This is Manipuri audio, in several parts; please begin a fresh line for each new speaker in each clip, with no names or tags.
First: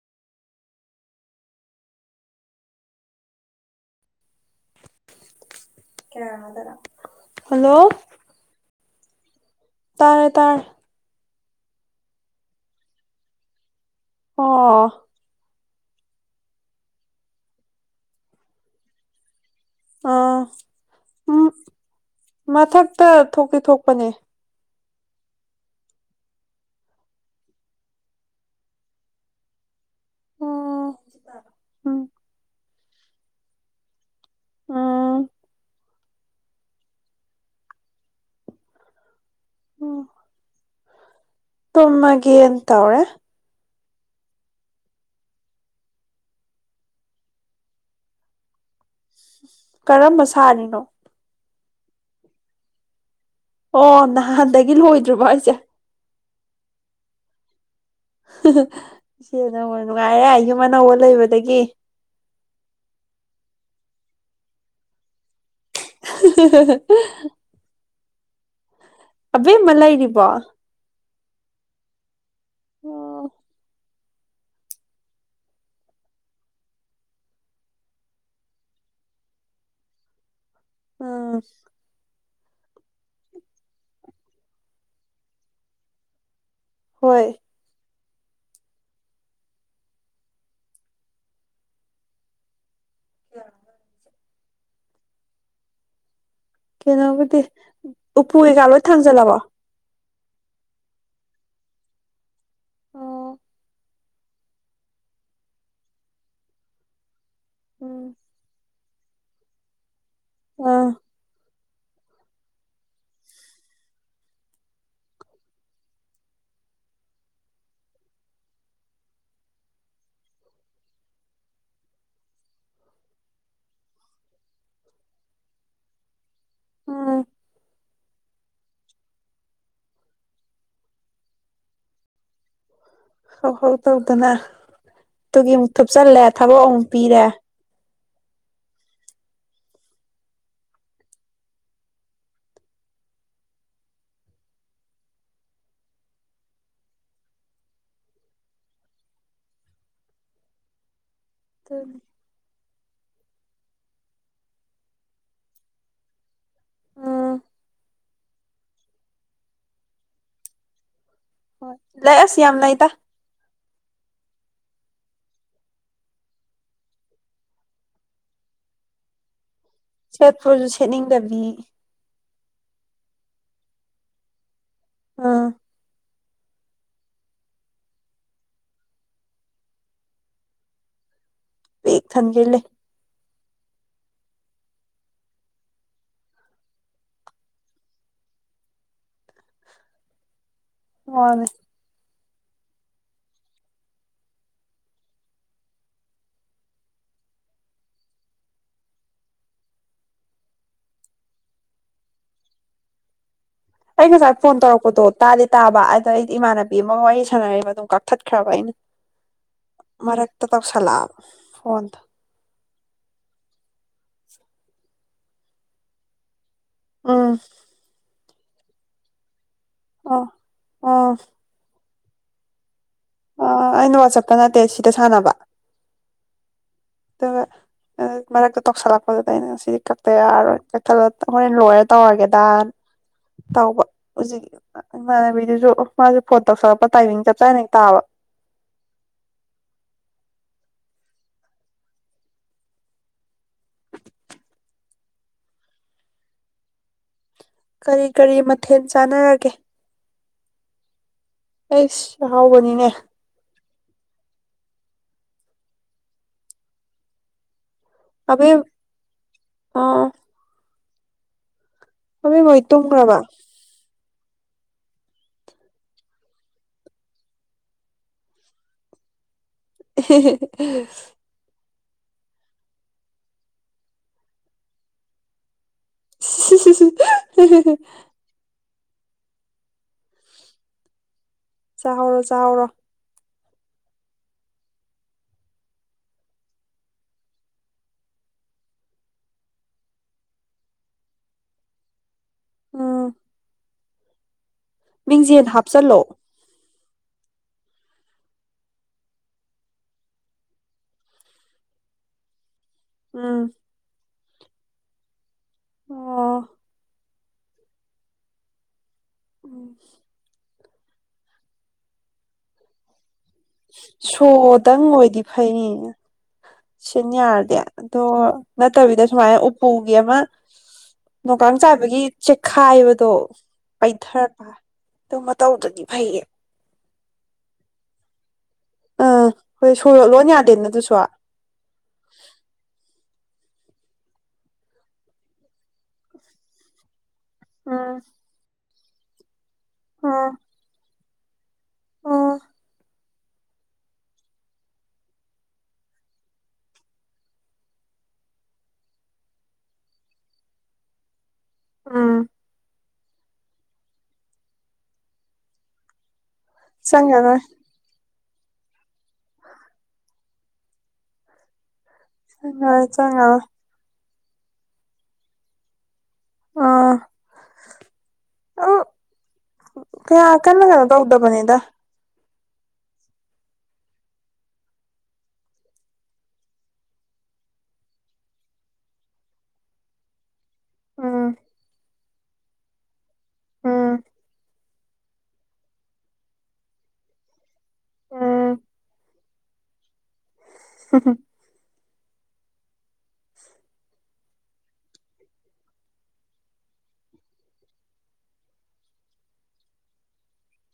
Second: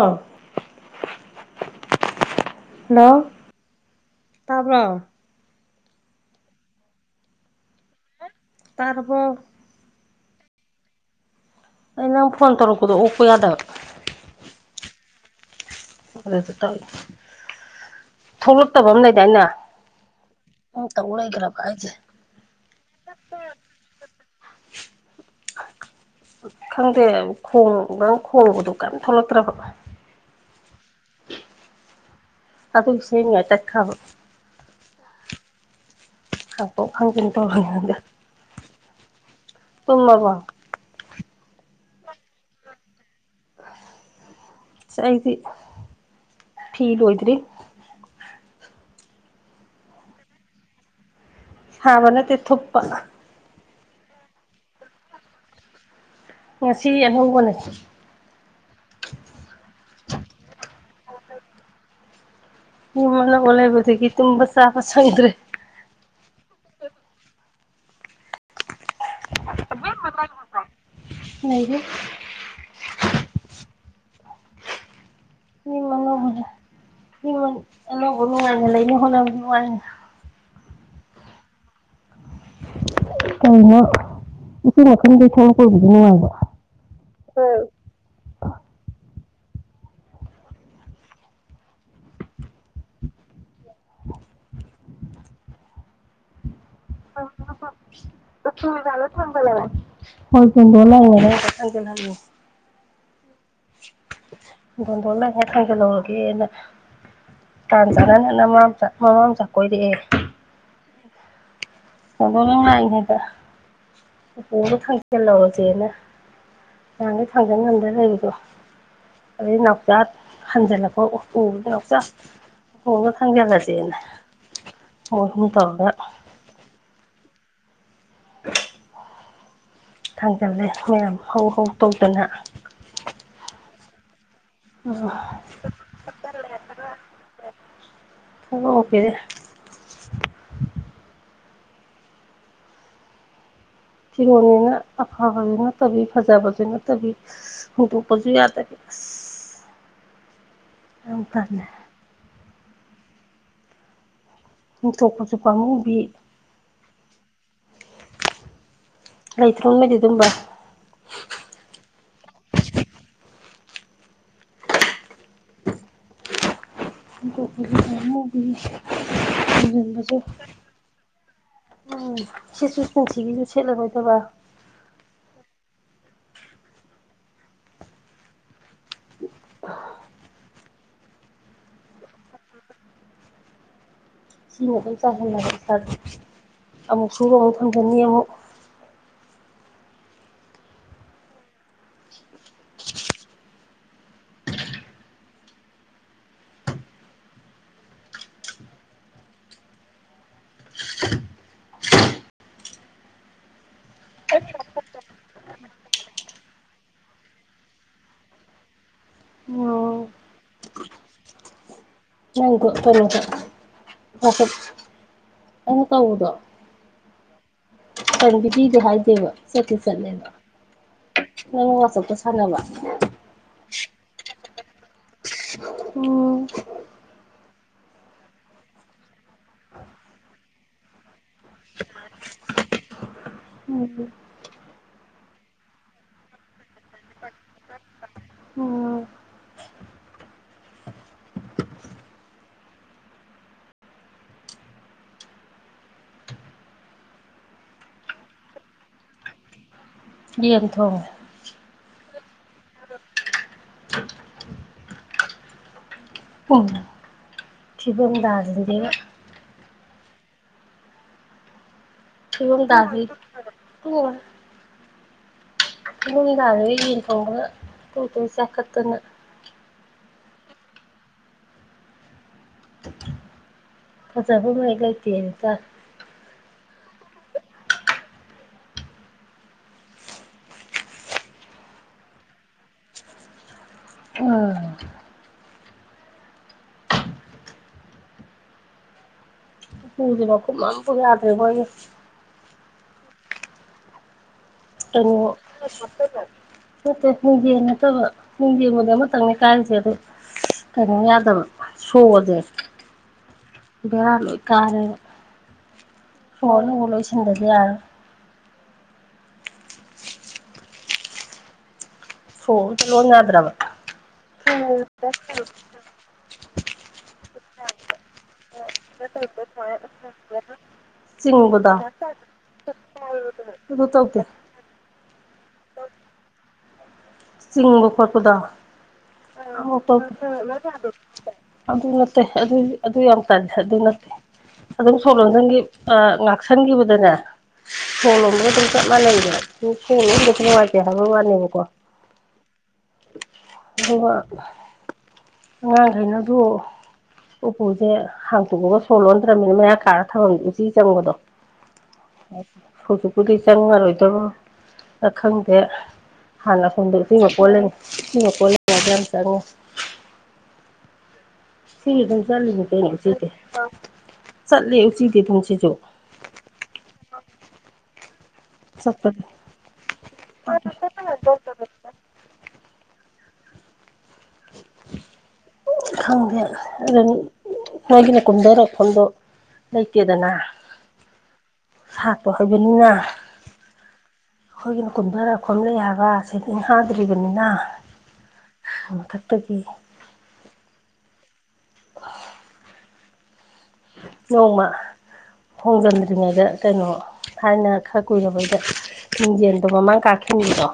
ꯑꯥ ꯍꯜꯂꯣ ꯇꯥꯕ꯭ꯔꯣ
[inaudible] ꯍꯜꯂꯣ
ꯇꯥꯔꯕꯣ
ꯇꯥꯔꯦ ꯇꯥꯔꯦ
ꯑꯩ ꯅꯪ ꯐꯣꯟ ꯇꯧꯔꯛꯄꯗꯣ ꯑꯣꯛꯄ ꯌꯥꯗꯕ
ꯑꯣ
ꯑꯗꯨꯗ ꯇꯧꯅꯤ ꯊꯣꯛꯂꯛꯇꯕ ꯑꯃ ꯂꯩꯗꯥꯏꯅꯦ
ꯑꯥ
ꯅꯪ ꯇꯧ
ꯎꯝ
ꯂꯩꯈ꯭ꯔꯕ ꯑꯩꯁꯦ
ꯃꯊꯛꯇ ꯊꯣꯛꯇꯤ ꯊꯣꯛꯄꯅꯦ
[inaudible] ꯈꯪꯗꯦ ꯈꯣꯡ ꯅꯪ ꯈꯣꯡꯕꯗꯣ ꯀꯩꯝ ꯊꯣꯛꯂꯛꯇ꯭ꯔꯕ
ꯑꯣ [inaudible]
ꯑꯗꯨꯛ ꯁꯦꯝꯃꯤꯉꯥꯏ ꯇꯠꯈ꯭ꯔꯕ
ꯎꯝ
ꯊꯥꯡꯇꯣꯛ ꯊꯥꯡꯖꯟ [unintelligible]
ꯎꯝ
ꯇꯨꯝꯃꯕꯣ
ꯇꯨꯝꯃꯒꯦꯅ ꯇꯧꯔꯦ
ꯑꯁ ꯑꯩꯗꯤ ꯐꯤ ꯂꯣꯏꯗ꯭ꯔꯤ
ꯀꯔꯝꯕ ꯁꯥꯔꯤꯅꯣ
ꯁꯥꯕ ꯅꯠꯇꯦ ꯊꯨꯞꯄ
ꯑꯣ ꯅꯍꯥꯟꯗꯒꯤ ꯂꯣꯏꯗ꯭ꯔꯤꯕ ꯍꯥꯢꯁꯦ
ꯉꯁꯤ ꯑꯅꯧꯕꯅꯦ
[inaudible] ꯏꯆꯦ ꯅ ꯅꯨꯡꯉꯥꯏꯔꯦ ꯌꯨꯝ ꯑꯅꯧꯕ ꯂꯩꯕꯗꯒꯤ
ꯌꯨꯝ ꯑꯅꯧꯕ ꯂꯩꯕꯗꯒꯤ ꯇꯨꯝꯕ ꯆꯥꯕ ꯁꯪꯗ꯭ꯔꯦ
[inaudible] ꯑꯕꯦꯝꯃ ꯂꯩꯔꯤꯕꯣ
ꯂꯩꯔꯤ
ꯑꯣ
[unintelligible] ꯌꯨꯝ ꯑꯅꯧꯕ ꯅꯨꯡꯉꯥꯏꯅ ꯂꯩꯅꯕ ꯍꯣꯠꯅꯕ ꯋꯥꯏꯅꯦ
ꯑꯥ
ꯀꯔꯤꯅꯣ ꯎꯆꯤ ꯃꯈꯨꯟꯗꯒꯤ ꯊꯣꯛ ꯂꯛꯄꯕꯨꯗꯤ ꯅꯨꯡꯉꯥꯏꯕ
ꯍꯣꯏ
[inaudible]
ꯀꯩꯅꯣꯕꯨꯗꯤ ꯎꯄꯨ ꯀꯩꯀꯥ ꯂꯣꯏ ꯊꯥꯡꯖꯜꯂꯕꯣ
ꯍꯣꯏ ꯄꯨꯡ [unintelligible]
ꯑꯣ
ꯗꯣꯟꯗꯣꯟꯂꯩ ꯉꯥꯏ ꯊꯥꯡꯖꯜꯍꯧꯔꯒꯦꯅ ꯇꯥꯟ
ꯎꯝ
ꯆꯥꯅꯅ ꯅꯃꯥꯝꯆꯥ ꯃꯃꯥꯝꯆꯥ ꯀꯣꯏꯔꯛꯑꯦ
ꯑ
ꯗꯣꯟꯗꯣꯟ ꯅ ꯉꯥꯏꯔꯤꯉꯩꯗ ꯎꯄꯨꯗꯣ ꯊꯥꯡꯖꯜꯍꯧꯔꯁꯦꯅ ꯌꯥꯝꯃꯦ ꯊꯥꯡꯖꯟ ꯉꯝꯗꯣꯏ ꯂꯩꯔꯤꯗꯣ ꯑꯗꯩ ꯅꯥꯎꯆꯥ ꯍꯟꯖꯜꯂꯛꯄ ꯎꯕꯗ ꯅꯥꯎꯆꯥ ꯍꯣꯡꯅ ꯊꯥꯡꯖꯤꯜꯂꯁꯦꯅꯦ ꯃꯣꯏ ꯍꯨꯝ ꯇꯧꯔꯒ
ꯎꯝ
[inaudible] ꯊꯥꯡꯖꯜꯂꯦ ꯃꯌꯥꯝ ꯍꯧ ꯍꯧ ꯇꯧꯗꯅ
ꯍꯧ ꯍꯧ ꯇꯧꯗꯅ
ꯊꯕꯛ
ꯇꯨꯒꯤ ꯑꯃꯨꯛ ꯊꯨꯞꯆꯜꯂꯦ ꯊꯕꯛ ꯑꯃꯨꯛ ꯄꯤꯔꯦ
ꯊꯕꯛꯃꯨꯛ ꯄꯤꯔꯦ ꯐꯤꯔꯣꯟꯅꯦꯅ ꯑꯐꯕꯁꯨ ꯅꯠꯇꯕꯤ ꯐꯖꯕꯁꯨ ꯅꯠꯇꯕꯤ ꯍꯨꯟꯗꯣꯛꯄꯁꯨ ꯌꯥꯗꯕꯤ ꯑꯁ ꯑꯩ ꯇꯜꯂꯦ ꯍꯨꯟꯊꯣꯛꯄꯁꯨ ꯄꯥꯝꯃꯨꯕꯤ
ꯎꯝ
ꯂꯩꯇꯣ ꯅꯣꯏꯗꯤ ꯑꯗꯨꯝꯕ
ꯍꯣꯏ ꯂꯩ ꯑꯁ ꯌꯥꯝ ꯂꯩꯇ
[unintelligible]
ꯁꯦꯠꯄꯨ꯭ꯔꯁꯨ ꯁꯦꯠꯅꯤꯡꯗꯕꯤ
ꯎꯝ ꯁꯦꯠꯁꯨ ꯅꯨꯡꯁꯤꯒꯤꯁꯨ ꯁꯦꯠꯂꯔꯣꯏꯗꯕ
ꯑꯥ
[inaudible] ꯑꯥꯥ
ꯄꯤꯛ ꯊꯟꯒꯩ ꯂꯩ
ꯁꯤꯃ ꯑꯗꯨꯝ ꯆꯥꯏꯁꯤꯜꯂꯒ ꯁꯥꯔ ꯑꯃꯨꯛꯁꯨ ꯔꯣ ꯊꯝꯒꯅꯤ ꯑꯃꯨꯛ
ꯋꯥꯅꯤ ꯑꯩ ꯉꯁꯥꯏ ꯐꯣꯟ ꯇꯧꯔꯛꯄꯗꯣ ꯇꯥꯗꯤ ꯇꯥꯕ ꯑꯗ ꯑꯩ ꯏꯃꯥꯟꯅꯕꯤ ꯑꯃꯒ ꯋꯥꯔꯤ ꯁꯥꯟꯅꯔꯤꯕ ꯑꯗꯨꯝ ꯀꯛꯊꯠꯈ꯭ꯔꯕ ꯑꯩꯅ
[inaudible]
ꯃꯔꯛꯇ ꯇꯧꯁꯜꯂꯛꯑꯕ ꯐꯣꯟꯗꯣ
ꯅꯪꯒꯤꯗꯣ ꯀꯩꯅꯣꯗ ꯋꯆꯞ ꯑꯩꯅ ꯇꯧꯕꯗꯣ
ꯑꯥ
ꯀꯔꯤꯒꯤꯄꯤꯗꯣ ꯍꯥꯏꯗꯦꯕ ꯆꯠꯠꯇꯤ
ꯑꯣ
ꯆꯠꯂꯦꯕ
ꯑꯣ
ꯅꯪ ꯋꯆꯞ ꯁꯥꯟꯅꯕ
ꯑꯥ ꯑꯩꯅ ꯋꯥꯆꯞꯇ ꯅꯠꯇꯦ ꯁꯤꯗ ꯁꯥꯟꯅꯕ
ꯎꯝ
[unintelligible] ꯃꯔꯛ ꯃꯔꯛꯇ ꯇꯧꯁꯜꯂꯛꯄꯗꯨꯗ ꯑꯩꯅ ꯃꯁꯤꯗꯤ ꯀꯛꯛꯇ ꯌꯥꯔꯣꯏ ꯀꯛꯊꯂ ꯍꯣꯔꯦꯟ ꯂꯣꯏꯔ ꯇꯧꯔꯒꯦꯗꯥꯃꯤꯑꯣꯏꯕꯗ
[inaudible]
ꯇꯧꯕ
ꯎꯝ
ꯍꯧꯖꯤꯛ ꯏꯃꯥꯟꯅꯕꯤꯗꯨꯁꯨ ꯃꯥꯁꯨ ꯐꯣꯟ ꯇꯧꯁꯜꯂꯛꯄ ꯇꯥꯏꯃꯤꯡ ꯆꯞ ꯆꯥꯅꯍꯦꯛ ꯇꯥꯕ
[inaudible]
ꯀꯔꯤ ꯀꯔꯤ ꯃꯊꯦꯜ ꯆꯥꯟꯅꯔꯒꯦ
ꯌꯦꯟ ꯊꯣꯡꯉꯦ
ꯑꯁ ꯑꯥꯍꯥꯎꯕꯅꯤꯅꯦ
ꯎꯝ
ꯑꯕꯦꯝ
ꯐꯤꯕꯝꯗꯥꯁꯤꯒ
ꯑꯣ ꯑꯕꯦꯝꯃꯍꯣꯏ ꯇꯨꯝꯒꯕ
ꯑꯣꯟ ꯏꯃꯨꯡꯒꯤ ꯅꯍꯟꯗꯩ ꯌꯦꯟ ꯊꯣꯡꯕꯗ ꯇꯣꯏꯅ ꯇꯣꯏꯅ ꯆꯥꯈꯠꯇꯅ
ꯑꯦꯍꯦ ꯍꯦꯍꯦ
ꯐꯖꯐꯝ ꯍꯦꯛ ꯂꯩꯇꯦꯍꯦ ꯇꯔꯦ
ꯍꯦ ꯍꯦ ꯍꯦ ꯍꯦ ꯍꯦ ꯆꯥꯍꯧꯔꯣ ꯆꯥꯍꯧꯔꯣ
ꯄꯨꯖꯦꯕꯧ ꯃꯈꯨꯝ ꯑꯝꯕꯣꯛ ꯌꯥꯗ꯭ꯔꯦ ꯑꯩꯈꯣꯏꯒꯤ
ꯎꯝ
ꯀꯅꯣ
ꯃꯤꯡꯖꯦꯜ ꯍꯥꯞꯆꯜꯂꯣ
ꯅꯠꯇꯦ ꯃꯤꯡꯖꯦꯜ ꯅꯠꯇꯕ ꯃꯤꯡꯖꯦꯝꯕꯨꯗꯤ ꯑꯃꯇꯪꯅꯦ ꯀꯥꯏꯔꯤꯁꯦ ꯑꯗꯣ ꯀꯩꯅꯣ ꯌꯥꯗꯕ ꯁꯣꯖꯦ
ꯎꯝ
ꯕꯦꯔꯥ ꯂꯣꯏ ꯀꯥꯔꯦꯕ
ꯑꯣ
ꯁꯣ ꯑꯅꯧꯕ ꯂꯣꯏ ꯁꯤꯟ ꯁꯤꯟꯗꯗꯤ ꯌꯥꯔꯣꯏ
ꯎꯝ
ꯁꯣ ꯑꯝꯇ ꯂꯣꯟ ꯌꯥꯗ꯭ꯔꯕ
ꯁꯣꯗꯪ ꯑꯣꯏꯗꯤ ꯐꯩꯅꯦ ꯁꯤꯟ ꯌꯥꯔꯗꯤ ꯑꯗꯣ ꯅꯠꯇꯕꯤꯗ ꯁꯨꯃꯥꯏꯅ ꯎꯄꯨꯒꯤ ꯑꯃ ꯅꯣꯡꯀꯥꯏ
ꯆꯤꯡꯕꯗꯣ
ꯆꯥꯕꯒꯤ ꯆꯦꯛꯈꯥꯏꯕꯗꯣ
ꯑꯗꯨ
ꯄꯩꯊ
ꯇꯧꯗꯦ
ꯑꯗꯨ ꯃꯇꯧꯗꯗꯤ ꯐꯩꯌꯦ
ꯆꯤꯡꯕ ꯈꯣꯠꯄꯗꯣ
ꯑꯥ ꯍꯣꯏ ꯁꯣꯔ ꯂꯣꯟ ꯌꯥꯗꯦꯅ ꯑꯗꯨꯁꯨ
[unintelligible] ꯑꯗꯨ ꯅꯠꯇꯦ ꯑꯗꯨ ꯑꯗꯨ ꯌꯥꯝ ꯇꯜ ꯑꯗꯨ ꯅꯠꯇꯦ ꯑꯗꯨꯝ ꯁꯣ ꯂꯣꯟꯖꯟꯒꯤ ꯉꯥꯛꯁꯟꯈꯤꯕꯗꯅꯦ
ꯎꯝ
ꯁꯣ ꯂꯣꯟꯕꯒ ꯗꯨꯝ ꯆꯞ ꯃꯥꯅꯩꯕ ꯁꯣ
ꯎꯝ
ꯂꯣꯟꯗꯕꯁꯦ ꯅꯨꯉꯥꯏꯇꯦ ꯍꯥꯏꯕ ꯋꯥꯅꯦꯕꯀꯣ
ꯎꯝ
ꯑꯗꯨꯒ ꯑꯉꯥꯡꯈꯩꯅ ꯑꯗꯨ ꯎꯄꯨꯁꯦ ꯍꯥꯡꯇꯣꯛꯑꯒ ꯁꯣ ꯂꯣꯟꯗ꯭ꯔꯝꯅꯤꯅ ꯃꯌꯥ ꯀꯔꯥ ꯊꯃꯝꯃꯤꯅ ꯎꯆꯤ ꯆꯪꯕꯗꯣ
ꯎꯝ
[unintelligible] ꯍꯧꯖꯤꯛꯄꯨꯗꯤ ꯆꯪꯉꯔꯣꯏꯗꯣ ꯑ ꯈꯪꯗꯦ ꯍꯥꯟꯅ ꯑꯁꯣꯟꯗ ꯎꯆꯤ
ꯆꯪꯉꯔꯣꯏ
ꯃꯀꯣꯜ ꯂꯩ ꯎꯆꯤ ꯃꯀꯣꯟ ꯂꯩꯔꯤꯉꯩꯗ ꯌꯥꯝ ꯆꯪꯉꯤ ꯁꯤꯁꯨ ꯑꯗꯨꯝ ꯆꯠꯂꯤꯅꯦ
ꯆꯪꯉꯔꯣꯏ
ꯀꯩꯅꯣ ꯎꯆꯤꯇꯤ
ꯆꯪꯉꯔꯣꯏ
ꯆꯠꯂꯦ ꯎꯆꯤꯗꯤ ꯑꯗꯨꯨꯝꯁꯤꯁꯨ
ꯑꯥ ꯑꯪ
ꯆꯠꯄꯅꯦ
ꯀꯌꯥ ꯀꯟꯅ ꯀꯩꯅꯣ ꯇꯧꯗꯕꯅꯤꯗ
[inaudible] ꯈꯪꯗꯦ ꯑꯗꯨ ꯅꯣꯏꯒꯤꯅ ꯀꯨꯝꯗꯔꯛꯄꯝꯗꯣ ꯂꯩꯇꯦꯗꯅ
ꯎꯝ
ꯇꯥꯠꯇꯣ ꯍꯩꯕꯅꯤꯅ
ꯎꯝ
ꯑꯈꯣꯏꯒꯤꯅ ꯀꯨꯟꯊꯔꯐꯝ ꯂꯩ ꯍꯥꯏꯕ ꯁꯦꯇꯤꯡ ꯍꯥꯄꯇ꯭ꯔꯤꯕꯅꯤꯅ
ꯎꯝ
ꯃꯊꯛꯇ ꯒꯤ
[inaudible]
ꯅꯣꯡꯃ ꯍꯣꯡꯖꯟꯗ꯭ꯔꯤꯉꯩꯗ ꯀꯩꯅꯣ ꯊꯥꯏꯅ ꯈꯔ ꯀꯨꯏꯔꯕꯩꯗ ꯃꯤꯡꯖꯦꯜꯗꯣ ꯃꯃꯥꯡ ꯀꯥ ꯈꯤꯟꯒꯤꯗꯣ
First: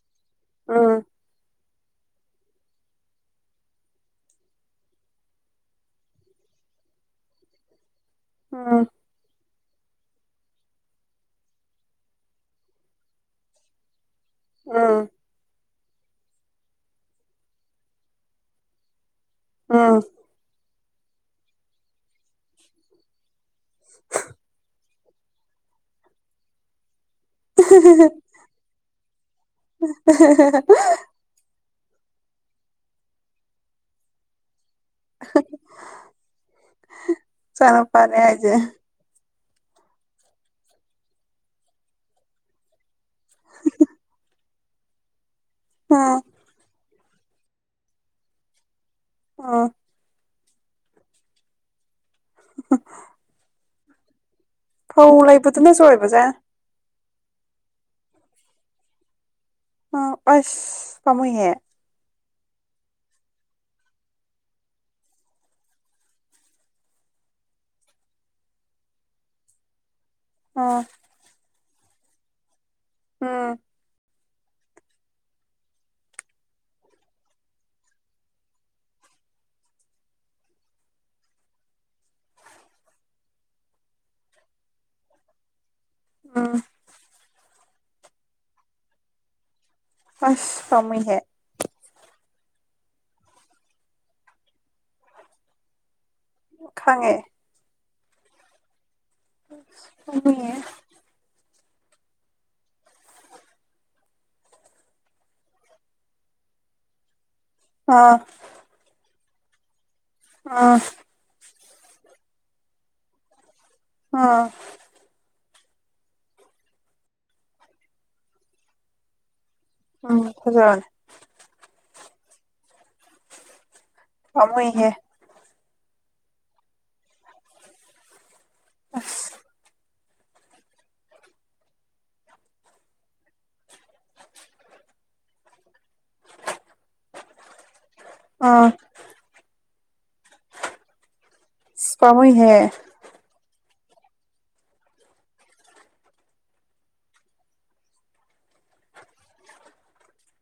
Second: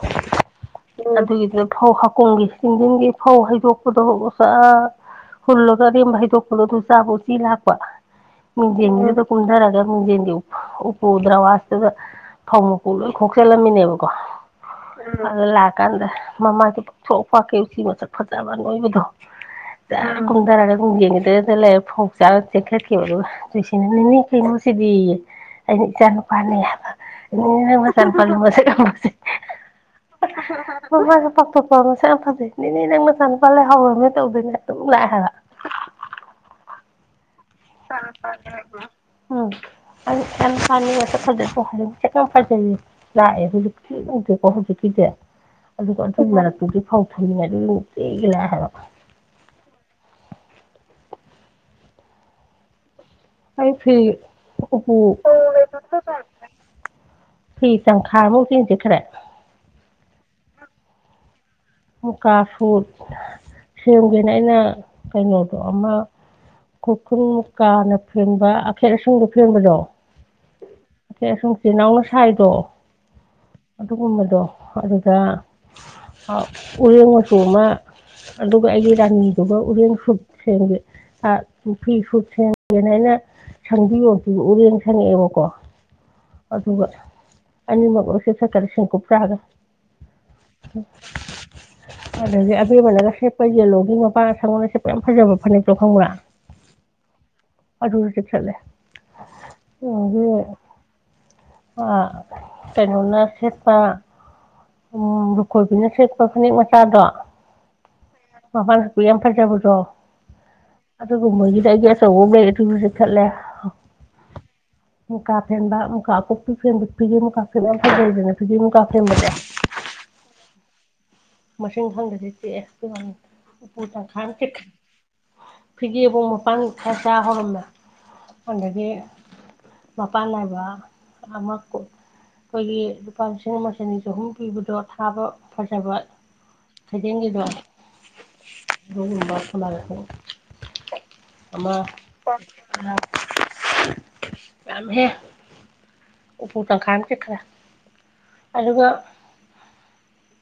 ꯎꯝ
ꯑꯗꯨꯒꯤꯗ ꯐꯧ ꯍ ꯀꯨꯝꯒꯤ ꯆꯤꯡꯖꯤꯟꯒꯤ ꯐꯧ ꯍꯩꯗꯣꯛꯄꯗꯣ ꯑꯣꯖꯥ ꯍꯨꯜꯂꯒ ꯑꯔꯦꯝꯕ ꯍꯥꯏꯗꯣꯛꯄꯒ ꯑꯗꯨ ꯆꯥꯕ ꯎꯆꯤ ꯂꯥꯛꯄ
ꯎꯝ
ꯃꯤꯡꯖꯦꯟꯁꯤꯗ ꯀꯨꯝꯗꯔꯒ ꯃꯤꯡꯖꯦꯟꯒꯤ ꯎꯄꯨ ꯗ꯭ꯔꯋꯥꯁꯇꯨꯗ ꯐꯧ ꯃꯀꯨ ꯂꯣꯏ ꯈꯣꯛꯆꯜꯂꯝꯃꯤꯅꯦꯕ ꯀꯣ
ꯎꯝ
ꯑꯗ ꯂꯥꯠ ꯇꯜꯂꯦ ꯃꯃꯥꯏꯗꯤ ꯄꯥꯛꯊꯣꯛ ꯄꯥꯛꯀꯩ ꯎꯆꯤ ꯃꯁꯛ ꯐꯖꯕ ꯑꯅꯣꯏꯕꯗꯣ ꯆ
ꯎꯝ
ꯀꯨꯝꯊꯔꯒ ꯒꯨꯝ ꯌꯦꯡꯈꯤꯗ꯭ꯔ ꯂꯩꯔꯦ ꯐꯧ ꯆꯔꯥ ꯆꯦꯟꯈꯠꯈꯤꯕ ꯑꯗꯨꯒ ꯂꯩꯁꯤꯅ ꯅꯦꯅꯦ ꯀꯩꯅꯣꯁꯤꯗꯤ ꯑꯩꯅ ꯏꯆꯥ ꯅꯨꯄꯥꯅꯦ ꯍꯥꯏꯕ ꯅꯦꯅꯦ ꯅꯪ ꯅꯆꯥ ꯅꯨꯄꯥꯖꯦ ꯃꯁꯛ ꯌꯥꯝ ꯐꯖꯩ [inaudible] ꯃꯃꯥꯢꯖꯦ ꯄꯥꯛꯊꯣꯛ ꯍꯣ ꯃꯁꯛ ꯌꯥꯝ ꯐꯖꯩ ꯅꯅꯦ ꯅꯪ ꯅꯆꯥꯅꯨꯄꯥ ꯂꯩꯍꯧꯔꯃꯦ ꯇꯧꯗꯣꯏꯅꯦ ꯑꯗꯨꯝ ꯂꯥꯛꯑꯦꯕ
ꯅꯆꯥ ꯅꯨꯄꯥꯅꯦ ꯍꯥꯏꯖꯦ
ꯎꯝ ꯏꯆꯥ ꯅꯨꯄꯥꯅꯦ ꯍꯥꯏꯅꯦ ꯌꯥꯝ ꯊꯤ ꯐꯖꯩꯀꯣ ꯍꯥꯏ ꯆꯦꯆꯧ ꯐꯖꯩ ꯂꯥꯛꯑꯦ ꯑꯗꯨꯗꯨꯒ ꯁꯤ ꯎꯗ꯭ꯔꯤꯕꯣ ꯍꯧꯖꯤꯛꯀꯤꯁꯦ ꯑꯗꯨꯒ
ꯎꯝ
ꯑꯗꯨꯒꯤ ꯃꯔꯛꯇꯨꯗꯤ ꯐꯧ ꯊꯝꯅꯤꯡꯉꯥꯏꯗ ꯅꯨꯡꯇꯤꯒꯤ ꯂꯥꯛꯑꯦ ꯍꯥꯏꯕ
ꯑꯥ [inaudible]
ꯑꯩ ꯐꯤ ꯎꯄꯨ
ꯐꯧ ꯂꯩꯕꯗꯨꯅꯁꯨ ꯑꯣꯢꯕꯖ
ꯐꯤ ꯇꯪꯈꯥꯢ ꯃꯨꯛꯇꯤ ꯎꯆꯤ ꯆꯤꯛꯈ꯭ꯔꯦ
ꯑ ꯑꯁ ꯄꯥꯃꯨꯏꯍꯦ
ꯃꯨꯀꯥ ꯁꯨꯠ ꯁꯦꯝꯒꯦꯅ ꯑꯩꯅ ꯀꯩꯅꯣꯗꯣ ꯑꯃ ꯈꯨꯔꯈꯨꯜ ꯃꯨꯀꯥꯅ ꯐꯦꯟꯕ ꯑꯈꯦꯠ ꯑꯁꯨꯡꯕ ꯐꯦꯟꯕꯗꯣ
ꯑꯥ
ꯏꯅꯥꯎꯅ ꯁꯥꯏꯗꯣ ꯑꯗꯨꯒꯨꯝꯕꯗꯣ ꯑꯗꯨꯗ ꯑꯥ ꯎꯔꯦꯡ ꯃꯆꯨ ꯑꯃ ꯑꯗꯨꯒ ꯑꯩꯒꯤ ꯔꯥꯅꯤꯗꯨꯒ ꯎꯔꯦꯡ ꯁꯨꯠ ꯁꯦꯝꯒꯦ ꯑꯥ ꯐꯤ ꯁꯨꯠ ꯁꯦꯝꯒꯦꯅ ꯑꯩꯅ ꯁꯪꯕꯤꯌꯣ ꯄꯤ ꯎꯔꯦꯟ ꯁꯪꯉꯛꯑꯦꯕꯀꯣ
ꯎꯝ
ꯑꯗꯨꯒ ꯑꯅꯤꯃꯛꯂꯣꯢ ꯁꯦꯠ ꯁꯦꯠꯇ ꯂꯤꯁꯤꯡ ꯀꯨꯟꯊ꯭ꯔꯥꯒ
ꯐꯁ ꯄꯥꯝꯃꯨꯢꯍꯦ
ꯑꯗꯒꯤ ꯑꯕꯦꯝꯕꯅꯒ ꯁꯦꯠꯄ ꯌꯦꯂꯣꯒꯤ ꯃꯄꯥꯟ ꯁꯪꯕꯒ ꯁꯦꯠꯄ ꯌꯥꯝ ꯐꯖꯕ ꯐꯅꯦꯛꯇꯣ ꯈꯪꯕ꯭ꯔꯥ
ꯈꯪꯉꯦ
ꯑꯗꯨꯗ ꯆꯤꯛꯊꯠꯂꯦ ꯎꯒꯤ ꯂꯣꯏꯔꯦ
ꯄꯥꯝꯃꯨꯏꯍꯦ
ꯑꯥ ꯀꯩꯅꯣꯅ ꯁꯦꯠꯄ ꯎꯝ ꯂꯨꯈꯣꯏꯕꯤꯅ ꯁꯦꯠꯄ ꯐꯅꯦꯛ ꯃꯆꯥꯗꯣ
ꯑꯥ
ꯃꯄꯥꯟ ꯈꯍꯛꯄꯤ ꯌꯥꯝ ꯐꯖꯕꯗꯣ
ꯑꯥ
ꯑꯗꯨꯒꯨꯝꯕꯒꯤ ꯀꯦꯒꯦ ꯑꯆꯧꯕ ꯑꯃ ꯂꯩꯔꯦ ꯁꯤꯁꯨ ꯆꯤꯛꯊꯠꯂꯦ
ꯑꯥ
ꯃꯨꯀꯥ ꯐꯦꯟꯕ ꯃꯨꯀꯥ ꯑ ꯀꯨꯞꯄꯤ ꯐꯦꯟꯕ ꯐꯤꯒꯦ ꯃꯀꯥ ꯐꯦꯟ ꯌꯥꯝ ꯐꯖꯩꯗꯅꯦ ꯐꯤꯒꯦ ꯃꯨꯀꯥ ꯐꯦꯟꯕꯁꯦ
ꯎꯝ ꯐꯖꯅꯦ
ꯃꯁꯤꯡ ꯈꯡꯗꯒꯤ ꯆꯤꯛꯑꯦ ꯎꯄꯨ ꯇꯡꯈꯥꯏ ꯑꯃ ꯆꯤꯛꯈ꯭ꯔꯦ
ꯄꯥꯝꯃꯨꯏꯍꯦ
ꯐꯤꯒꯦꯕꯨ ꯍ ꯃꯄꯥꯟ ꯈꯔ ꯆꯥ ꯍꯧꯔꯝꯃꯦ ꯑꯗꯒꯤ
ꯑꯁ
ꯃꯄꯥꯟ ꯅꯥꯏꯕ ꯑꯃ ꯀꯣꯛ ꯑꯩꯈꯣꯏꯒꯤ ꯂꯨꯄꯥ ꯂꯤꯁꯤꯡ ꯑꯃ ꯆꯅꯤ ꯆꯍꯨꯝ ꯄꯤꯕꯗꯣ ꯊꯥꯕ ꯐꯖꯕ ꯈꯩꯗꯦꯜꯒꯤꯗꯣ
ꯑꯥ
ꯊꯝꯕꯥꯜꯂꯩꯈꯣꯛ ꯑꯃ
ꯑꯁ ꯄꯥꯝꯃꯨꯏꯍꯦ
ꯑꯥ ꯌꯝꯃꯦ ꯍꯦ ꯎꯄꯨ ꯇꯪꯈꯥꯏ ꯑꯃ ꯆꯤꯛꯈ꯭ꯔꯦ ꯑꯗꯨꯒ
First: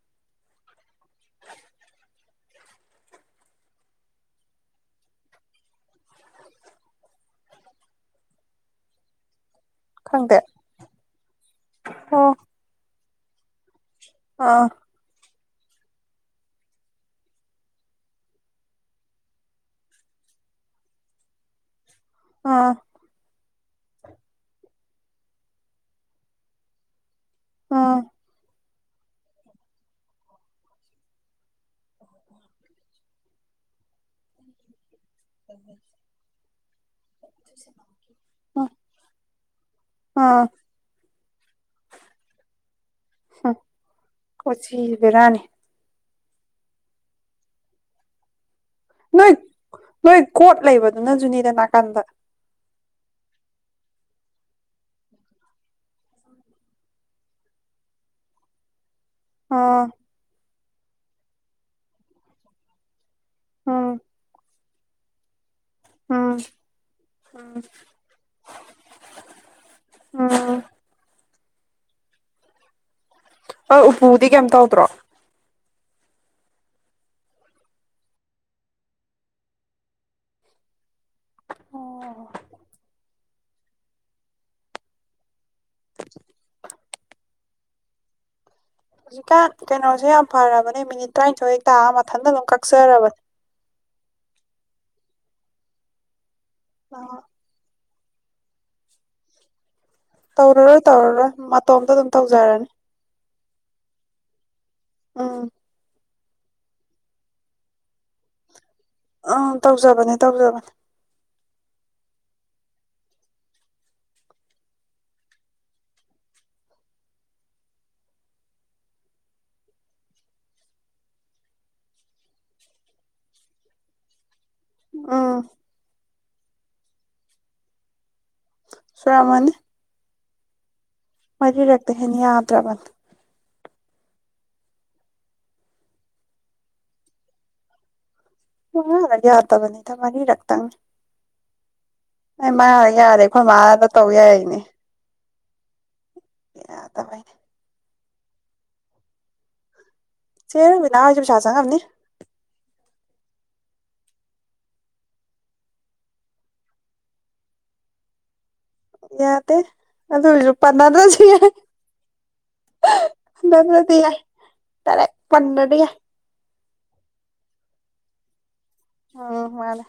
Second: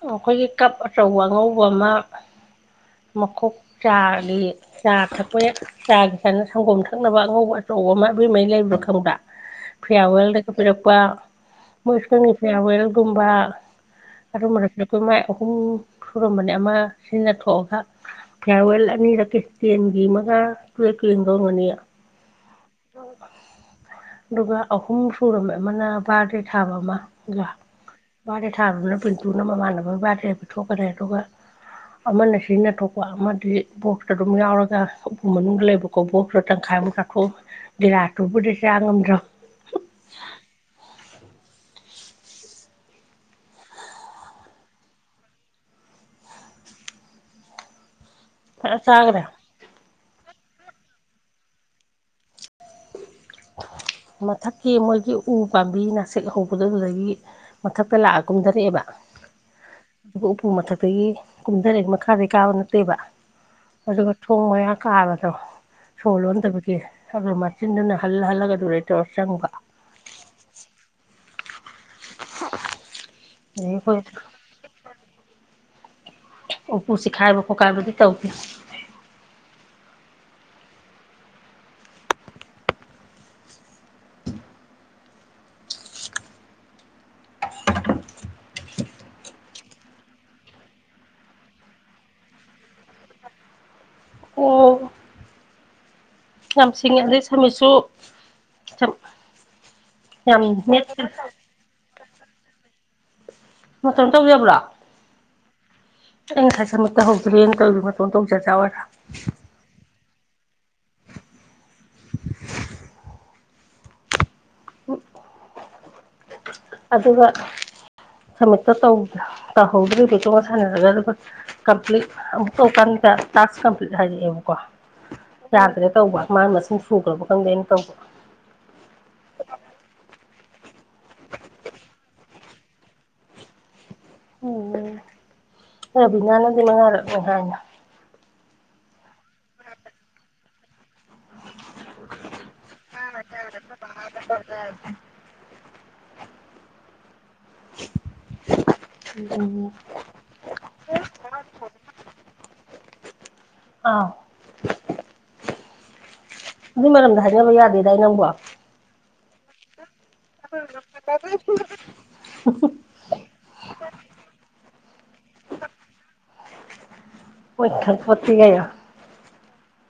ꯑꯩꯈꯣꯏꯒꯤ ꯀꯞ ꯑꯆꯧꯕ ꯑꯉꯧꯕ ꯑꯃ ꯃꯈꯣꯛ ꯆꯥꯒꯤ ꯆꯥ ꯊꯛꯄ ꯆꯥ ꯁꯪꯒꯣꯝ ꯊꯛꯅꯕ ꯑꯉꯧꯕ ꯑꯆꯧ ꯑꯆꯧꯕ ꯑꯃ ꯑꯕꯦꯝꯃꯒꯤ ꯂꯩꯕꯗꯣ ꯈꯪꯕ꯭ꯔ ꯐꯤꯌꯥ꯭ꯔ
ꯈꯪꯗꯦ
ꯋꯦꯜꯗꯒ ꯄꯤꯔꯛꯄ ꯃꯣꯏ ꯏꯁꯇ꯭ꯔꯟ
ꯑꯣ
ꯐꯌ꯭ꯔꯋꯦꯟꯒꯨꯝꯕ
ꯑꯥ
ꯑꯗꯨꯒꯨꯝꯕꯗ ꯄꯤꯔꯛꯄ ꯃꯥꯏ ꯑꯍꯨꯝ ꯁꯨꯔꯝꯕꯅꯤ ꯑꯃ ꯁꯤꯖꯟꯅ ꯊꯣꯛꯑꯒ ꯐꯤꯌꯥ꯭ꯔꯋꯦꯜ ꯑꯅꯤꯔꯛꯀꯤ ꯇꯦꯟꯒꯤ ꯃ ꯑꯥ ꯁꯤ ꯀꯦꯟꯕ ꯑꯣꯏꯒꯅꯤꯌꯦ
ꯑꯥ
ꯑꯗꯨꯒ ꯑꯍꯨꯝ ꯁꯨꯔꯝꯃꯦ ꯑꯃꯅ ꯕ꯭ꯔꯥꯗꯦ ꯊꯥꯕ ꯑꯃ
ꯑꯥ
ꯕ꯭ꯔꯥꯗꯦ ꯊꯥꯕꯅꯦ ꯄꯤꯟꯇꯨꯅ ꯃꯃꯥꯟꯅꯕꯒꯤ ꯕꯔ꯭ꯥꯗꯦ ꯁꯦ ꯄꯤꯊꯣꯛꯀ꯭ꯔꯦ ꯑꯗꯨꯒ ꯑꯃꯅ ꯁꯤꯖꯤꯟꯅ ꯊꯣꯛꯣꯛꯄ ꯑꯃꯗꯤ ꯕꯣꯛꯁꯇ ꯑꯗꯨꯝ ꯌꯥꯎꯔꯒ ꯎꯄꯨ ꯃꯅꯨꯡꯗ ꯂꯩꯕ ꯀꯧꯕꯣꯁꯇꯣ ꯇꯪꯈꯥꯏ ꯃꯨꯛ ꯆꯥꯊꯣꯛ ꯇꯤꯂꯥꯁꯇꯨꯕꯨꯗꯤ ꯆꯥ ꯉꯝꯗ꯭ꯔꯕ
ꯑꯥ ꯍꯨꯝ ꯀꯣꯆꯤ ꯕꯦꯔꯥꯅꯦ
ꯐꯖ ꯆꯥꯒꯔꯦ
ꯅꯣꯏ ꯅꯣꯏ ꯀꯣꯠ ꯂꯩꯕꯗꯨꯅ ꯖꯨꯅꯤꯗ ꯅꯥꯀꯥꯟꯗ
[inaudible] ꯃꯊꯛꯀꯤ ꯃꯣꯏꯒꯤ ꯎ ꯄꯥꯝꯕꯤ ꯅꯥꯁꯤꯛ ꯍꯧꯕꯗꯣ ꯑꯗꯨꯗꯒꯤ ꯃꯊꯛꯇ ꯂꯥꯛꯑ ꯀꯨꯝꯗꯔꯛꯑꯦꯕ
ꯑꯥ
ꯑꯗꯨꯒ ꯎꯄꯨ ꯃꯊꯛꯇꯒꯤ ꯀꯨꯟꯊꯔꯦ ꯃꯈꯥꯗꯩ ꯀꯥꯕ ꯅꯠꯇꯦꯕ
ꯎꯝ
ꯑꯗꯨꯒ ꯊꯣꯡ ꯃꯌꯥ ꯀꯥꯕꯗꯣ ꯁꯣ꯭ꯔ
ꯎꯝ
ꯂꯣꯟꯗꯕꯒꯤ ꯑꯗꯨ ꯃꯆꯤꯟꯗꯨꯅ ꯍꯜ ꯍꯜꯂꯒ ꯑꯗꯨꯒꯤ ꯇꯧꯔ ꯆꯪꯕ
ꯎꯝ
[inaudible]
ꯑꯥ ꯎꯄꯨꯗꯤ ꯀꯩꯝ ꯇꯧꯗ꯭ꯔꯣ
ꯎꯞꯄꯨ ꯆꯤꯈꯥꯏꯕ ꯈꯣꯠꯀꯥꯏꯕꯗꯤ ꯇꯧꯗꯦ
ꯑꯣ ꯍꯧꯖꯤꯛꯀꯥꯟ ꯀꯩꯅꯣꯁꯦ ꯌꯥꯝ ꯐꯔꯕꯅꯦ ꯃꯤꯅꯤꯠ ꯇꯔꯥꯅꯤꯊꯣꯏ ꯍꯦꯛ ꯇꯥꯔ ꯃꯊꯟꯇ ꯑꯗꯨꯝ ꯀꯛꯆꯔꯕꯅꯦ
ꯑꯣ ꯌꯥꯝ ꯁꯤꯡꯉꯤ
ꯑꯥ
ꯑꯗꯩ ꯁꯝꯃꯤꯠꯁꯤ ꯁꯝ
ꯇꯧꯔꯔꯣꯏ ꯇꯧꯔꯔꯣꯏ ꯃꯇꯣꯝꯇ ꯑꯗꯨꯝ ꯇꯧꯖꯔꯅꯤ
ꯃꯇꯝ ꯇꯧꯖꯕ꯭ꯔꯣ
ꯎꯝ
ꯑꯩꯩ ꯉꯁꯥꯏ ꯁꯃꯤꯠ ꯇꯧꯍꯧꯗ꯭ꯔꯦꯅ ꯇꯧꯔꯤꯖꯦ ꯃꯇꯣꯟ ꯇꯧꯖꯥ ꯖꯥ ꯑꯣꯏꯔꯦ
ꯑꯥ ꯇꯧꯖꯕꯅꯦ ꯇꯧꯖꯕꯅꯦ
ꯎ ꯑꯗꯨꯒ ꯁꯃꯤꯠꯇꯣ ꯇꯧꯍꯧꯗ꯭ꯔꯤ ꯏꯕꯦꯇꯣꯟꯒ ꯁꯥꯟꯅꯔꯒ ꯑꯗꯨꯒ ꯀꯝꯄ꯭ꯂꯤꯠ ꯑꯃꯨꯛ ꯇꯧꯀꯥꯟꯗ ꯇꯥꯛꯁ ꯀꯝꯄ꯭ꯂꯤꯠ ꯍꯥꯏꯔꯛꯑꯦꯕꯀꯣ
ꯎꯝ
ꯌꯥꯗ꯭ꯔꯦ ꯇꯧꯕ ꯃꯥꯅ ꯃꯁꯤꯡ ꯁꯨꯈ꯭ꯔꯕ ꯈꯪꯗꯦ ꯑꯩꯅ ꯇꯧꯕ
ꯁꯨꯔꯝꯃꯅꯤ ꯃꯔꯤ ꯔꯛꯇꯒꯤ ꯍꯦꯟꯅ ꯌꯥꯗ꯭ꯔꯥꯕꯅꯦ
ꯎꯝ ꯔꯕꯤꯅꯥꯅꯗꯤ ꯃꯉꯥꯔꯛꯅꯦ ꯍꯥꯏꯅ
ꯃꯪꯉꯥꯔꯛ ꯌꯥꯗꯕꯅꯤꯗ ꯃꯔꯤꯔꯛꯇꯪꯅꯤ ꯑꯩ ꯃꯥ ꯌꯥꯔꯦ ꯑꯩꯈꯣꯏ ꯃꯥꯗ ꯇꯧ ꯌꯥꯏꯅꯦ ꯌꯥꯗꯕꯩꯅꯦ
[unintelligible]
ꯁꯦꯔꯕꯤꯅꯥꯍꯣꯏꯁꯨ ꯄꯩꯁꯥ ꯆꯪꯉꯝꯅꯤ
ꯑꯥ ꯑꯗꯨꯏ ꯃꯔꯝꯗ ꯍꯥꯏꯅꯕ ꯌꯥꯗꯦꯗꯥꯏ ꯅꯪꯕꯨ
ꯌꯥꯗꯦ ꯑꯗꯨ ꯑꯣꯏꯁꯨ ꯄꯥꯟꯅꯗ꯭ꯔꯁꯨ ꯌꯥꯏ ꯅꯪꯅꯗꯤ ꯌꯥꯏ ꯗꯥꯏꯔꯦꯛ ꯄꯟꯗ꯭ꯔꯗꯤ ꯌꯥꯏ
ꯃꯣꯏ ꯈꯪꯄꯣꯠꯇꯦ ꯀꯩꯅꯣ
ꯎꯝ ꯃꯥꯅꯦ